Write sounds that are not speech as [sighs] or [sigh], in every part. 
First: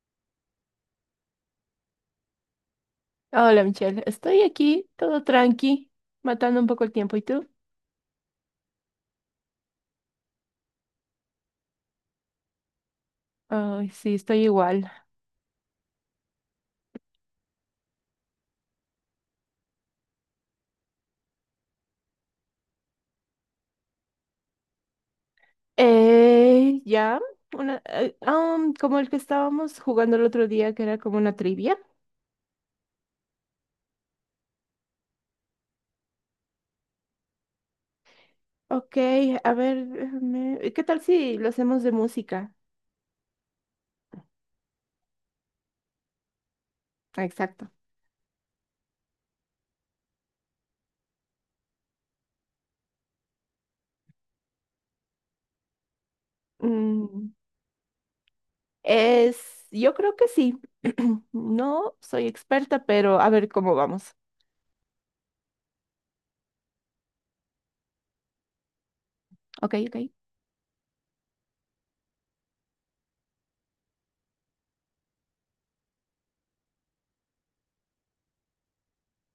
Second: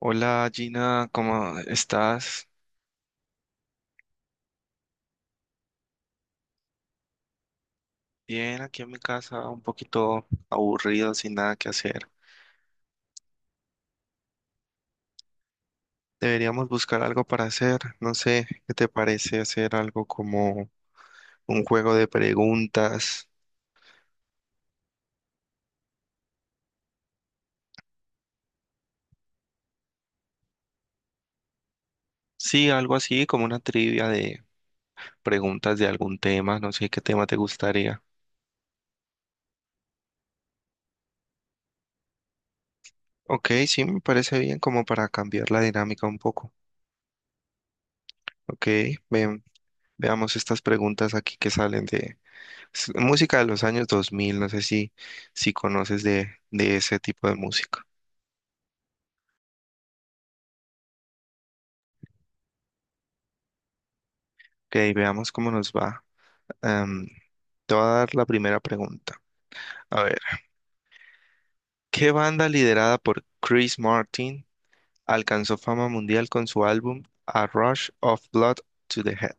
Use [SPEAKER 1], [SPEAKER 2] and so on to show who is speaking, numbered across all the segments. [SPEAKER 1] Hola Gina, ¿cómo estás?
[SPEAKER 2] Hola, Michelle, estoy aquí, todo tranqui, matando un poco el tiempo. ¿Y tú?
[SPEAKER 1] Bien, aquí en mi casa, un poquito aburrido, sin nada que hacer.
[SPEAKER 2] Ay, sí, estoy igual.
[SPEAKER 1] Deberíamos buscar algo para hacer. No sé, ¿qué te parece hacer algo como un juego de preguntas?
[SPEAKER 2] Ya, una, como el que estábamos jugando el otro día, que era como una trivia.
[SPEAKER 1] Sí, algo así, como una trivia de preguntas de algún tema. No sé qué tema te gustaría.
[SPEAKER 2] Ok, a ver, ¿qué tal si lo hacemos de música?
[SPEAKER 1] Ok, sí, me parece bien, como para cambiar la dinámica un poco.
[SPEAKER 2] Ah, exacto.
[SPEAKER 1] Ok, ven, veamos estas preguntas aquí que salen. Es música de los años 2000, no sé si conoces de ese tipo
[SPEAKER 2] Mm,
[SPEAKER 1] de música.
[SPEAKER 2] yo creo que sí. [clears throat] No soy experta, pero a ver cómo vamos.
[SPEAKER 1] Ok, veamos cómo nos va. Em, Te voy a dar la primera pregunta.
[SPEAKER 2] Ok,
[SPEAKER 1] A
[SPEAKER 2] ok.
[SPEAKER 1] ver, ¿qué banda liderada por Chris Martin alcanzó fama mundial con su álbum A Rush of Blood to the Head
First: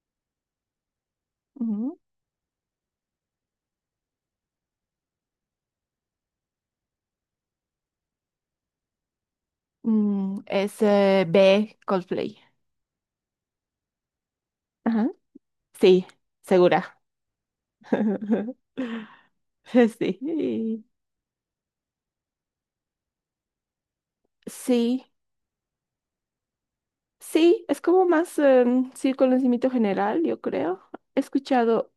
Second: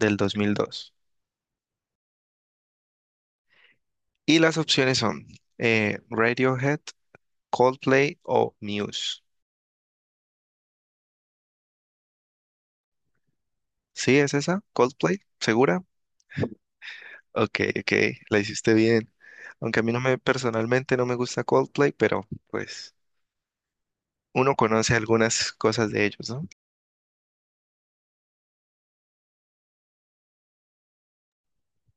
[SPEAKER 1] del 2002? Y las opciones son Radiohead, Coldplay o Muse.
[SPEAKER 2] Mm, es B, Coldplay.
[SPEAKER 1] ¿Sí es esa?
[SPEAKER 2] Ajá.
[SPEAKER 1] ¿Coldplay? ¿Segura?
[SPEAKER 2] Sí, segura.
[SPEAKER 1] Ok, ok, la
[SPEAKER 2] [laughs]
[SPEAKER 1] hiciste bien. Aunque a mí no me
[SPEAKER 2] Sí.
[SPEAKER 1] personalmente no me gusta Coldplay, pero pues uno conoce
[SPEAKER 2] Sí,
[SPEAKER 1] algunas cosas de ellos, ¿no?
[SPEAKER 2] sí, es como más sí, conocimiento general, yo creo. He escuchado,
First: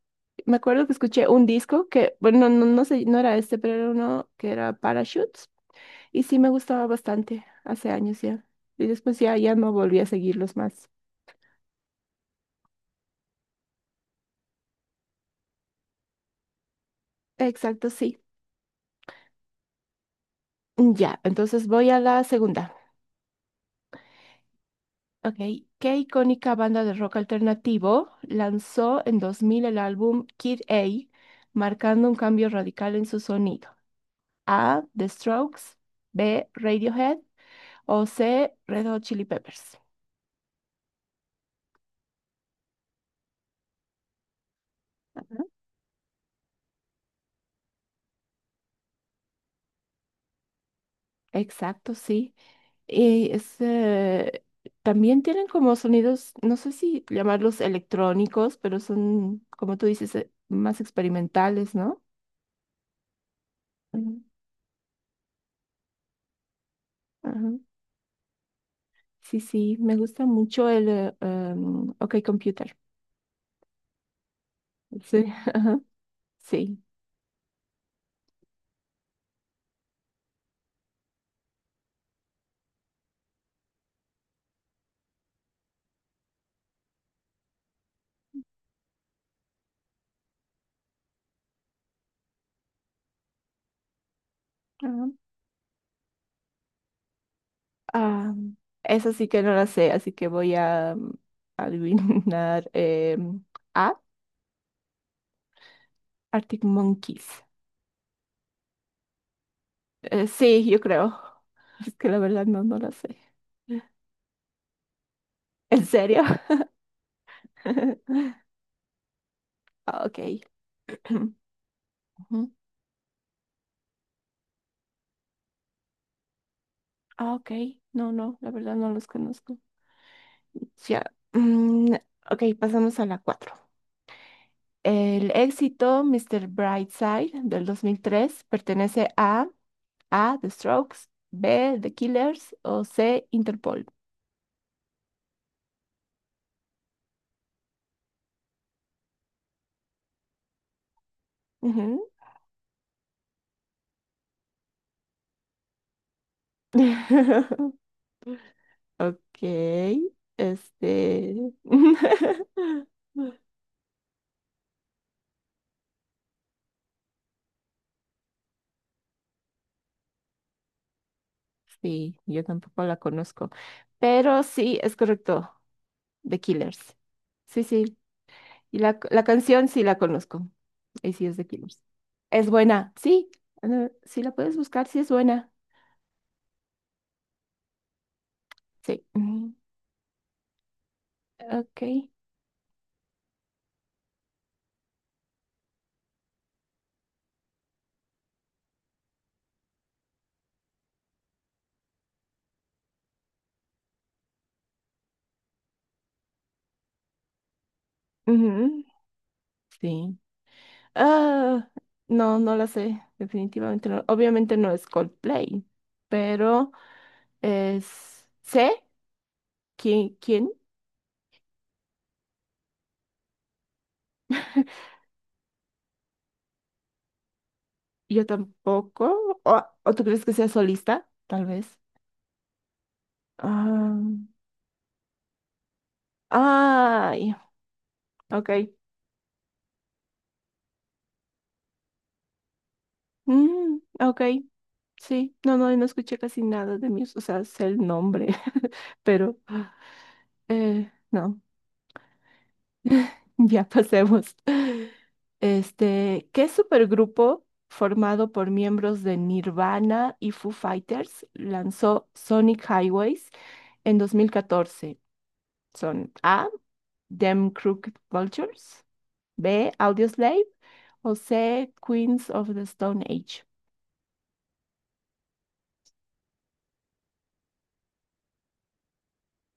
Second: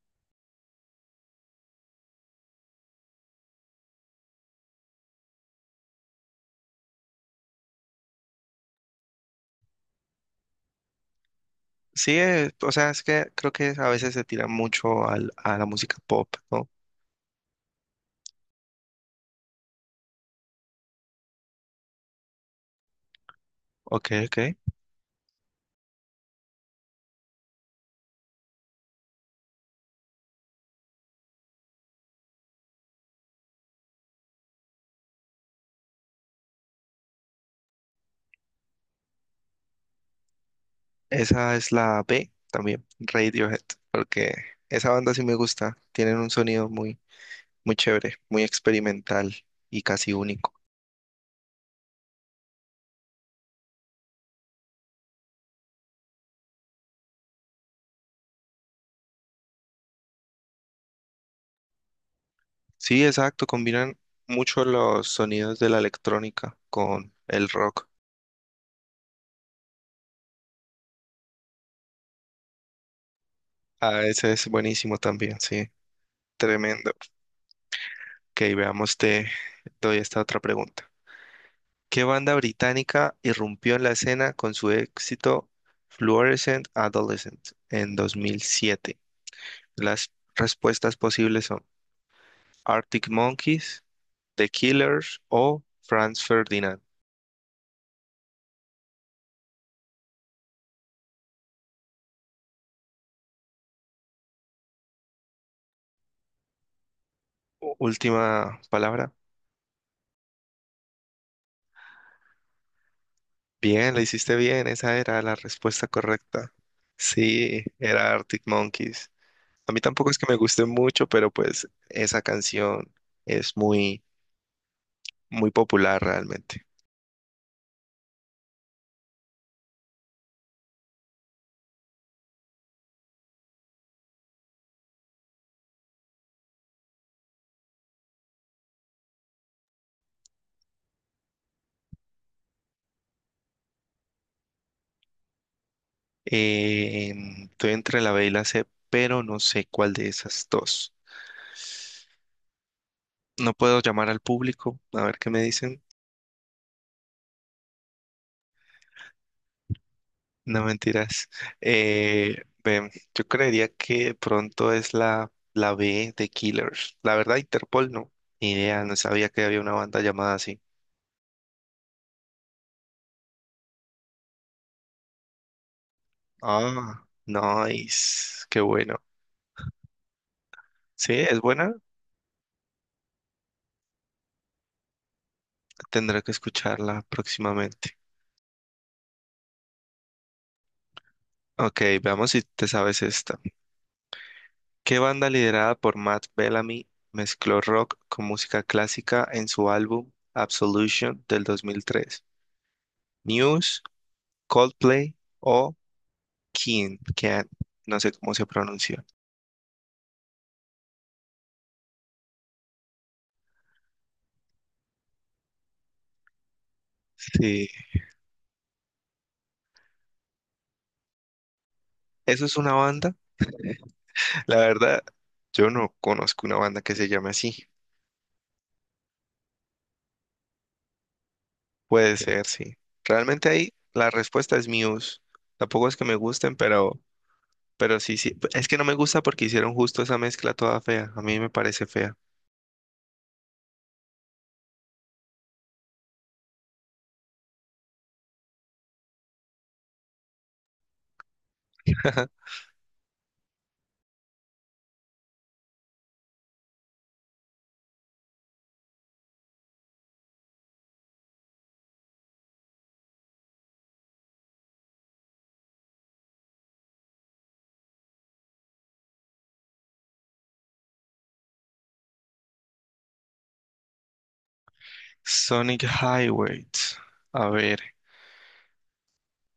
[SPEAKER 2] me acuerdo que escuché un disco que, bueno, no, no sé, no era este, pero era uno que era Parachutes. Y sí me gustaba bastante hace años ya. Y después ya, ya no volví a seguirlos más.
[SPEAKER 1] Sí, o sea, es que creo que a veces se tira mucho a la música pop, ¿no?
[SPEAKER 2] Exacto, sí. Ya, entonces voy a la segunda.
[SPEAKER 1] Ok, ok.
[SPEAKER 2] Ok, ¿qué icónica banda de rock alternativo lanzó en 2000 el álbum Kid A, marcando un cambio radical en su sonido? A, The Strokes; B, Radiohead; o C, Red Hot Chili Peppers.
[SPEAKER 1] Esa es la B también, Radiohead, porque esa banda sí me gusta. Tienen un sonido muy, muy chévere, muy experimental y casi único.
[SPEAKER 2] Exacto, sí. Y también tienen como sonidos, no sé si llamarlos electrónicos, pero son, como tú dices, más experimentales, ¿no?
[SPEAKER 1] Sí, exacto, combinan
[SPEAKER 2] Ujú.
[SPEAKER 1] mucho los sonidos de la electrónica con el
[SPEAKER 2] Ajá.
[SPEAKER 1] rock.
[SPEAKER 2] Sí, sí, me gusta mucho el OK Computer.
[SPEAKER 1] Ah, ese es buenísimo
[SPEAKER 2] Sí,
[SPEAKER 1] también,
[SPEAKER 2] [laughs]
[SPEAKER 1] sí.
[SPEAKER 2] ajá, sí.
[SPEAKER 1] Tremendo. Ok, veamos, te doy esta otra pregunta. ¿Qué banda británica irrumpió en la escena con su éxito Fluorescent Adolescent en 2007? Las respuestas posibles son Arctic Monkeys, The
[SPEAKER 2] Ajá.
[SPEAKER 1] Killers o Franz Ferdinand.
[SPEAKER 2] Ah, esa sí que no la sé, así que voy a adivinar. A Arctic Monkeys.
[SPEAKER 1] Última palabra.
[SPEAKER 2] Sí, yo creo. Es que la verdad no, no la sé.
[SPEAKER 1] Bien, la hiciste bien, esa era la
[SPEAKER 2] ¿En
[SPEAKER 1] respuesta
[SPEAKER 2] serio?
[SPEAKER 1] correcta. Sí, era
[SPEAKER 2] [laughs]
[SPEAKER 1] Arctic Monkeys. A mí
[SPEAKER 2] Ah,
[SPEAKER 1] tampoco es
[SPEAKER 2] ok.
[SPEAKER 1] que me guste mucho, pero
[SPEAKER 2] [clears throat]
[SPEAKER 1] pues esa
[SPEAKER 2] Ujú.
[SPEAKER 1] canción es muy, muy popular realmente.
[SPEAKER 2] Ah, ok. No, no, la verdad no los conozco. Ya. Mm, ok, pasamos a la 4. El éxito Mr. Brightside del 2003 pertenece a A, The Strokes; B, The Killers; o C, Interpol.
[SPEAKER 1] Eh, Estoy entre la B y la C, pero no sé cuál de esas dos.
[SPEAKER 2] Ujú.
[SPEAKER 1] No puedo llamar al público, a ver qué me dicen.
[SPEAKER 2] [laughs] Ok,
[SPEAKER 1] No mentiras.
[SPEAKER 2] este. [laughs]
[SPEAKER 1] Ven, yo creería que de pronto es la B de Killers. La verdad, Interpol no. Ni idea, no sabía que había una banda llamada así.
[SPEAKER 2] Sí, yo tampoco la conozco, pero sí, es correcto, The Killers.
[SPEAKER 1] Ah,
[SPEAKER 2] Sí, sí,
[SPEAKER 1] nice. Qué
[SPEAKER 2] y la,
[SPEAKER 1] bueno.
[SPEAKER 2] la canción sí la conozco,
[SPEAKER 1] Sí,
[SPEAKER 2] y sí es
[SPEAKER 1] es
[SPEAKER 2] The
[SPEAKER 1] buena.
[SPEAKER 2] Killers. Es buena, sí, si la puedes buscar, sí es buena.
[SPEAKER 1] Tendré que escucharla próximamente.
[SPEAKER 2] Sí, ujú,
[SPEAKER 1] Ok,
[SPEAKER 2] ok.
[SPEAKER 1] veamos si te sabes esta. ¿Qué banda liderada por Matt Bellamy mezcló rock con música clásica en su álbum Absolution del 2003? ¿Muse, Coldplay o Keane? Keane, no sé cómo se
[SPEAKER 2] Ujú.
[SPEAKER 1] pronuncia.
[SPEAKER 2] Sí. Ah, no, no la sé, definitivamente no. Obviamente no es Coldplay, pero
[SPEAKER 1] Sí,
[SPEAKER 2] ¿Sé quién? ¿Quién?
[SPEAKER 1] ¿eso es una banda? La
[SPEAKER 2] [laughs]
[SPEAKER 1] verdad, yo no conozco una banda que se llame así.
[SPEAKER 2] Yo tampoco. ¿O tú crees que sea solista? Tal vez.
[SPEAKER 1] Puede ser, sí. Realmente ahí
[SPEAKER 2] Ah,
[SPEAKER 1] la respuesta es Muse. Tampoco es que me gusten, pero
[SPEAKER 2] ay,
[SPEAKER 1] Sí, sí,
[SPEAKER 2] ok.
[SPEAKER 1] es que no me gusta porque hicieron justo esa mezcla toda fea. A mí me parece fea.
[SPEAKER 2] Ok, sí. No, no, no escuché casi nada de Muse. O sea, sé el nombre, [laughs] pero no.
[SPEAKER 1] [laughs]
[SPEAKER 2] [laughs] Ya pasemos. Este, ¿qué supergrupo formado por miembros de Nirvana y Foo Fighters lanzó Sonic Highways en 2014? Son A, Them Crooked Vultures; B, Audioslave; o C, Queens of the Stone Age.
[SPEAKER 1] Sonic Highway. A ver,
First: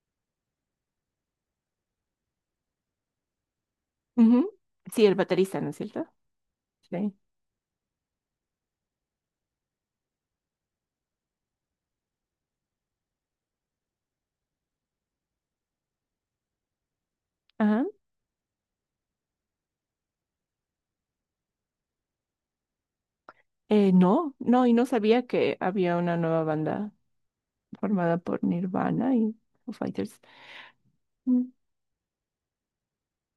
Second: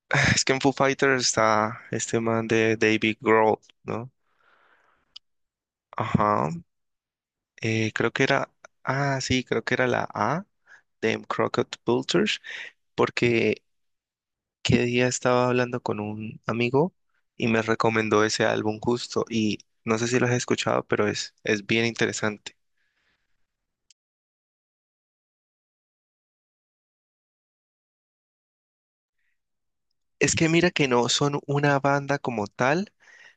[SPEAKER 1] [sighs] es que en Foo Fighters está este man de David Grohl, ¿no?
[SPEAKER 2] Ujú. Sí, el baterista, ¿no es cierto?
[SPEAKER 1] Ajá.
[SPEAKER 2] Sí.
[SPEAKER 1] Creo que era, ah, sí, creo que era la A de Crockett Vultures, porque qué día estaba hablando con un amigo y me
[SPEAKER 2] Ajá.
[SPEAKER 1] recomendó ese álbum justo y no sé si lo has escuchado, pero es bien interesante.
[SPEAKER 2] No, no, y no sabía que había una nueva banda formada por Nirvana y Foo Fighters.
[SPEAKER 1] Es que mira que no son una banda como tal,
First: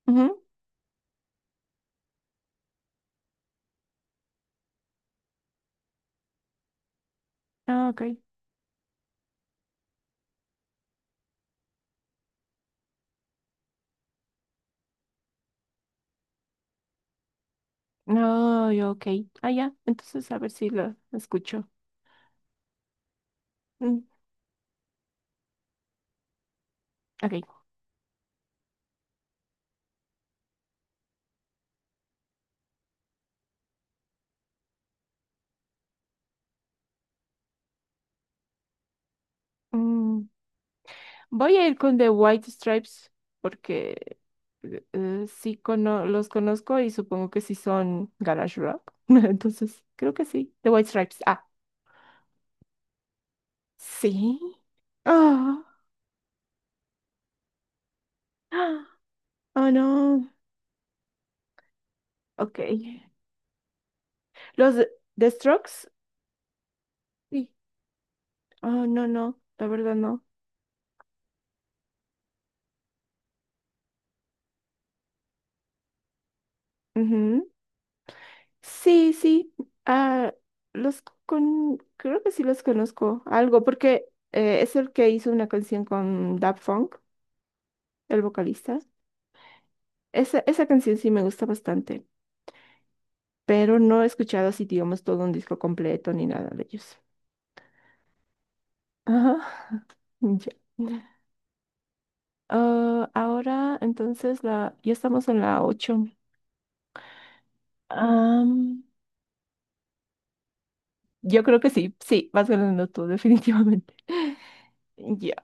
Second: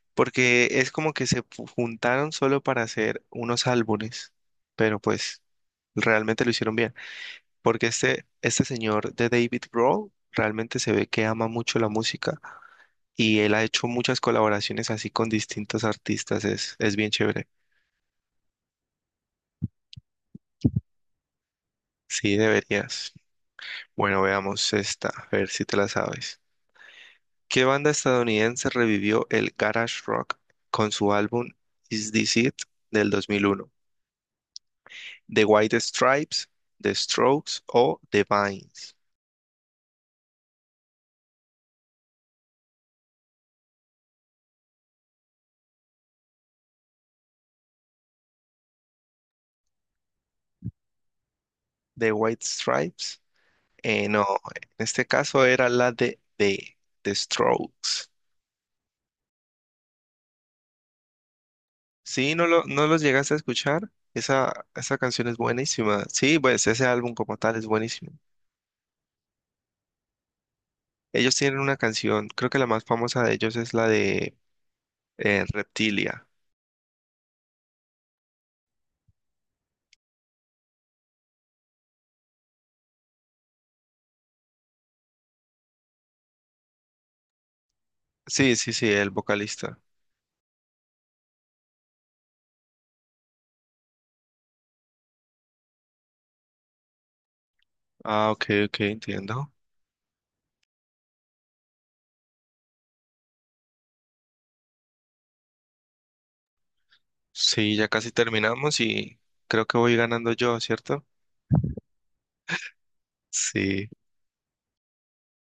[SPEAKER 2] Mm.
[SPEAKER 1] porque es como que juntaron solo para hacer unos álbumes, pero pues realmente lo hicieron bien. Porque
[SPEAKER 2] Ah, ok.
[SPEAKER 1] este señor de David Grohl realmente se ve que ama mucho la música y él ha hecho muchas colaboraciones así con distintos artistas. Es bien chévere.
[SPEAKER 2] No, yo, ok. Ah, ya. Entonces, a ver si lo escucho.
[SPEAKER 1] Sí, deberías.
[SPEAKER 2] Mm,
[SPEAKER 1] Bueno, veamos esta, a ver si te la sabes.
[SPEAKER 2] ok.
[SPEAKER 1] ¿Qué banda estadounidense revivió el garage rock con su álbum Is This It del 2001? The White Stripes, The Strokes o The Vines.
[SPEAKER 2] Mm, Voy a ir con The White Stripes porque sí los conozco y supongo que sí son garage rock. [laughs] Entonces, creo que sí. The White Stripes. Ah,
[SPEAKER 1] The White Stripes. No,
[SPEAKER 2] sí.
[SPEAKER 1] en este caso
[SPEAKER 2] Ah,
[SPEAKER 1] era la de The Strokes.
[SPEAKER 2] ah, oh, no.
[SPEAKER 1] Sí,
[SPEAKER 2] Ok.
[SPEAKER 1] no los llegaste a escuchar. Esa,
[SPEAKER 2] Los
[SPEAKER 1] esa canción
[SPEAKER 2] The
[SPEAKER 1] es
[SPEAKER 2] Strokes.
[SPEAKER 1] buenísima. Sí, pues ese álbum como
[SPEAKER 2] Sí.
[SPEAKER 1] tal es buenísimo.
[SPEAKER 2] Oh, no, no. La verdad, no.
[SPEAKER 1] Ellos tienen una canción, creo que la más famosa de ellos es la de Reptilia.
[SPEAKER 2] Sí, sí, ah, creo que sí los conozco algo, porque es el que hizo una canción con Daft Funk, el
[SPEAKER 1] Sí, sí,
[SPEAKER 2] vocalista.
[SPEAKER 1] sí, el vocalista.
[SPEAKER 2] Esa canción sí me gusta bastante, pero no he escuchado así, digamos, todo un disco completo ni nada de ellos.
[SPEAKER 1] Ah, ok, ok,
[SPEAKER 2] Ajá,
[SPEAKER 1] entiendo.
[SPEAKER 2] [laughs] ya. Ah, ahora, entonces, ya estamos en la 8.
[SPEAKER 1] Sí, ya casi terminamos
[SPEAKER 2] Am,
[SPEAKER 1] y creo que voy ganando yo, ¿cierto?
[SPEAKER 2] yo creo que sí, sí, vas ganando tú, [laughs]
[SPEAKER 1] Sí.
[SPEAKER 2] definitivamente. Ya.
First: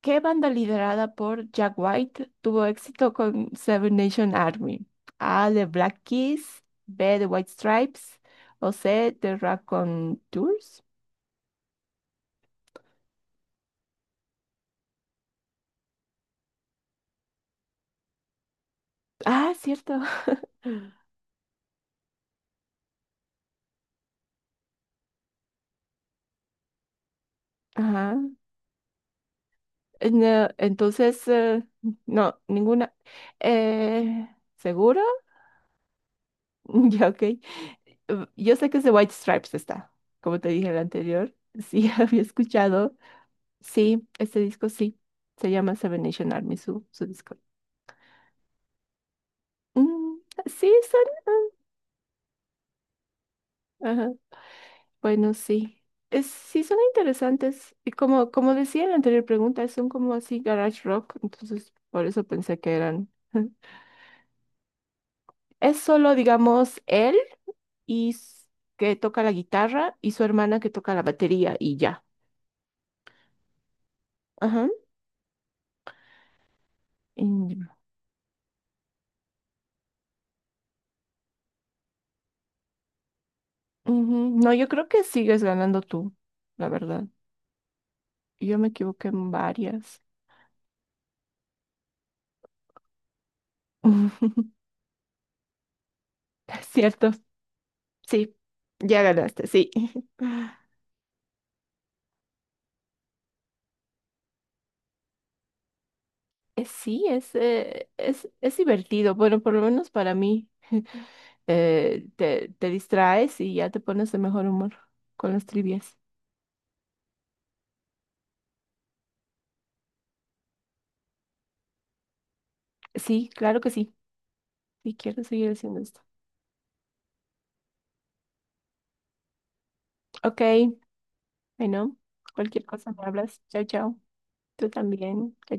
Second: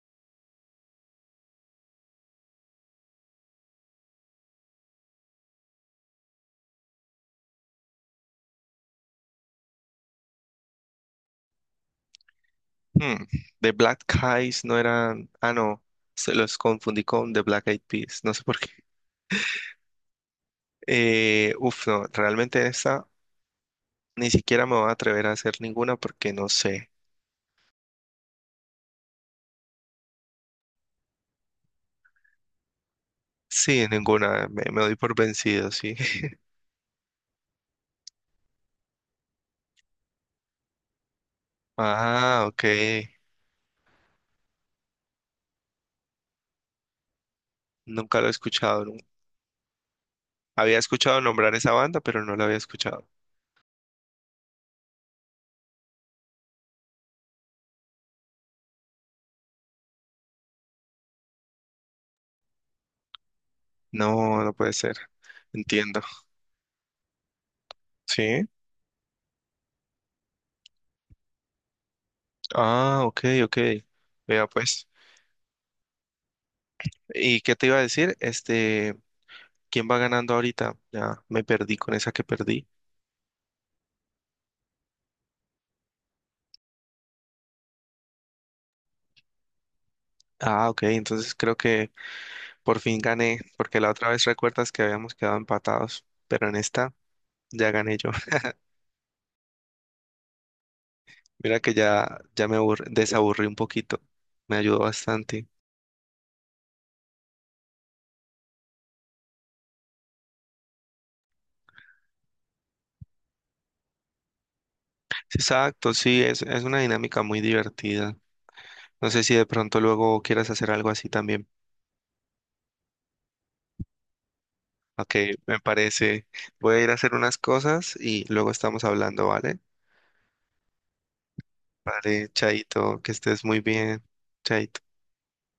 [SPEAKER 2] ¿Qué banda liderada por Jack White tuvo éxito con Seven Nation Army? A, The Black Keys; B, The White Stripes; o C, The Tours.
[SPEAKER 1] Hmm, The Black Eyes no eran. Ah, no. Se los confundí con The Black Eyed Peas. No sé por qué.
[SPEAKER 2] Ah, cierto.
[SPEAKER 1] Uf, no. Realmente esta ni siquiera me voy a atrever a hacer ninguna porque no sé.
[SPEAKER 2] [laughs] Ajá. No, entonces, no, ninguna.
[SPEAKER 1] Sí,
[SPEAKER 2] Eh,
[SPEAKER 1] ninguna. Me doy
[SPEAKER 2] ¿Seguro?
[SPEAKER 1] por vencido, sí. [laughs]
[SPEAKER 2] [laughs] Ya, ok. Yo sé que es The White Stripes está, como te dije en el anterior. Sí, [laughs] había
[SPEAKER 1] Ah, ok.
[SPEAKER 2] escuchado. Sí, este disco sí. Se llama Seven Nation Army, su disco.
[SPEAKER 1] Nunca lo he escuchado.
[SPEAKER 2] Mm, sí,
[SPEAKER 1] Había escuchado
[SPEAKER 2] son.
[SPEAKER 1] nombrar esa banda, pero no la había escuchado.
[SPEAKER 2] Ajá. Bueno, sí. Sí, son interesantes. Y como decía en la anterior pregunta, son como así garage rock. Entonces, por eso pensé que eran. [laughs]
[SPEAKER 1] No, no puede ser.
[SPEAKER 2] Es
[SPEAKER 1] Entiendo.
[SPEAKER 2] solo, digamos, él y
[SPEAKER 1] Sí.
[SPEAKER 2] que toca la guitarra y su hermana que toca la batería y ya.
[SPEAKER 1] Ah, ok, ok. Vea
[SPEAKER 2] Ajá.
[SPEAKER 1] pues. ¿Y qué
[SPEAKER 2] Y-
[SPEAKER 1] te iba a decir? Este. ¿Quién va ganando ahorita? Ya me perdí con esa que perdí.
[SPEAKER 2] Ujú. No, yo creo que sigues ganando tú, la verdad. Yo me equivoqué en varias.
[SPEAKER 1] Ah, ok, entonces creo que por fin gané, porque la otra vez
[SPEAKER 2] [laughs]
[SPEAKER 1] recuerdas que habíamos quedado empatados, pero en
[SPEAKER 2] Es
[SPEAKER 1] esta
[SPEAKER 2] cierto.
[SPEAKER 1] ya gané yo.
[SPEAKER 2] Sí,
[SPEAKER 1] [laughs]
[SPEAKER 2] ya ganaste, sí. [laughs]
[SPEAKER 1] Mira que ya desaburrí un poquito, me ayudó bastante.
[SPEAKER 2] Sí, es divertido. Bueno, por lo menos para mí. [laughs] Te distraes y ya te pones de mejor humor con
[SPEAKER 1] Sí,
[SPEAKER 2] las
[SPEAKER 1] exacto,
[SPEAKER 2] trivias.
[SPEAKER 1] sí, es una dinámica muy divertida. No sé si de pronto luego quieras hacer algo así también.
[SPEAKER 2] Sí, claro que sí. Si
[SPEAKER 1] Ok,
[SPEAKER 2] quiero seguir
[SPEAKER 1] me
[SPEAKER 2] haciendo esto.
[SPEAKER 1] parece. Voy a ir a hacer unas cosas y luego estamos hablando, ¿vale?
[SPEAKER 2] Ok, bueno,
[SPEAKER 1] Vale,
[SPEAKER 2] cualquier cosa
[SPEAKER 1] Chaito,
[SPEAKER 2] me
[SPEAKER 1] que
[SPEAKER 2] hablas.
[SPEAKER 1] estés muy
[SPEAKER 2] Chao, chao.
[SPEAKER 1] bien.
[SPEAKER 2] Tú
[SPEAKER 1] Chaito.
[SPEAKER 2] también. Chao,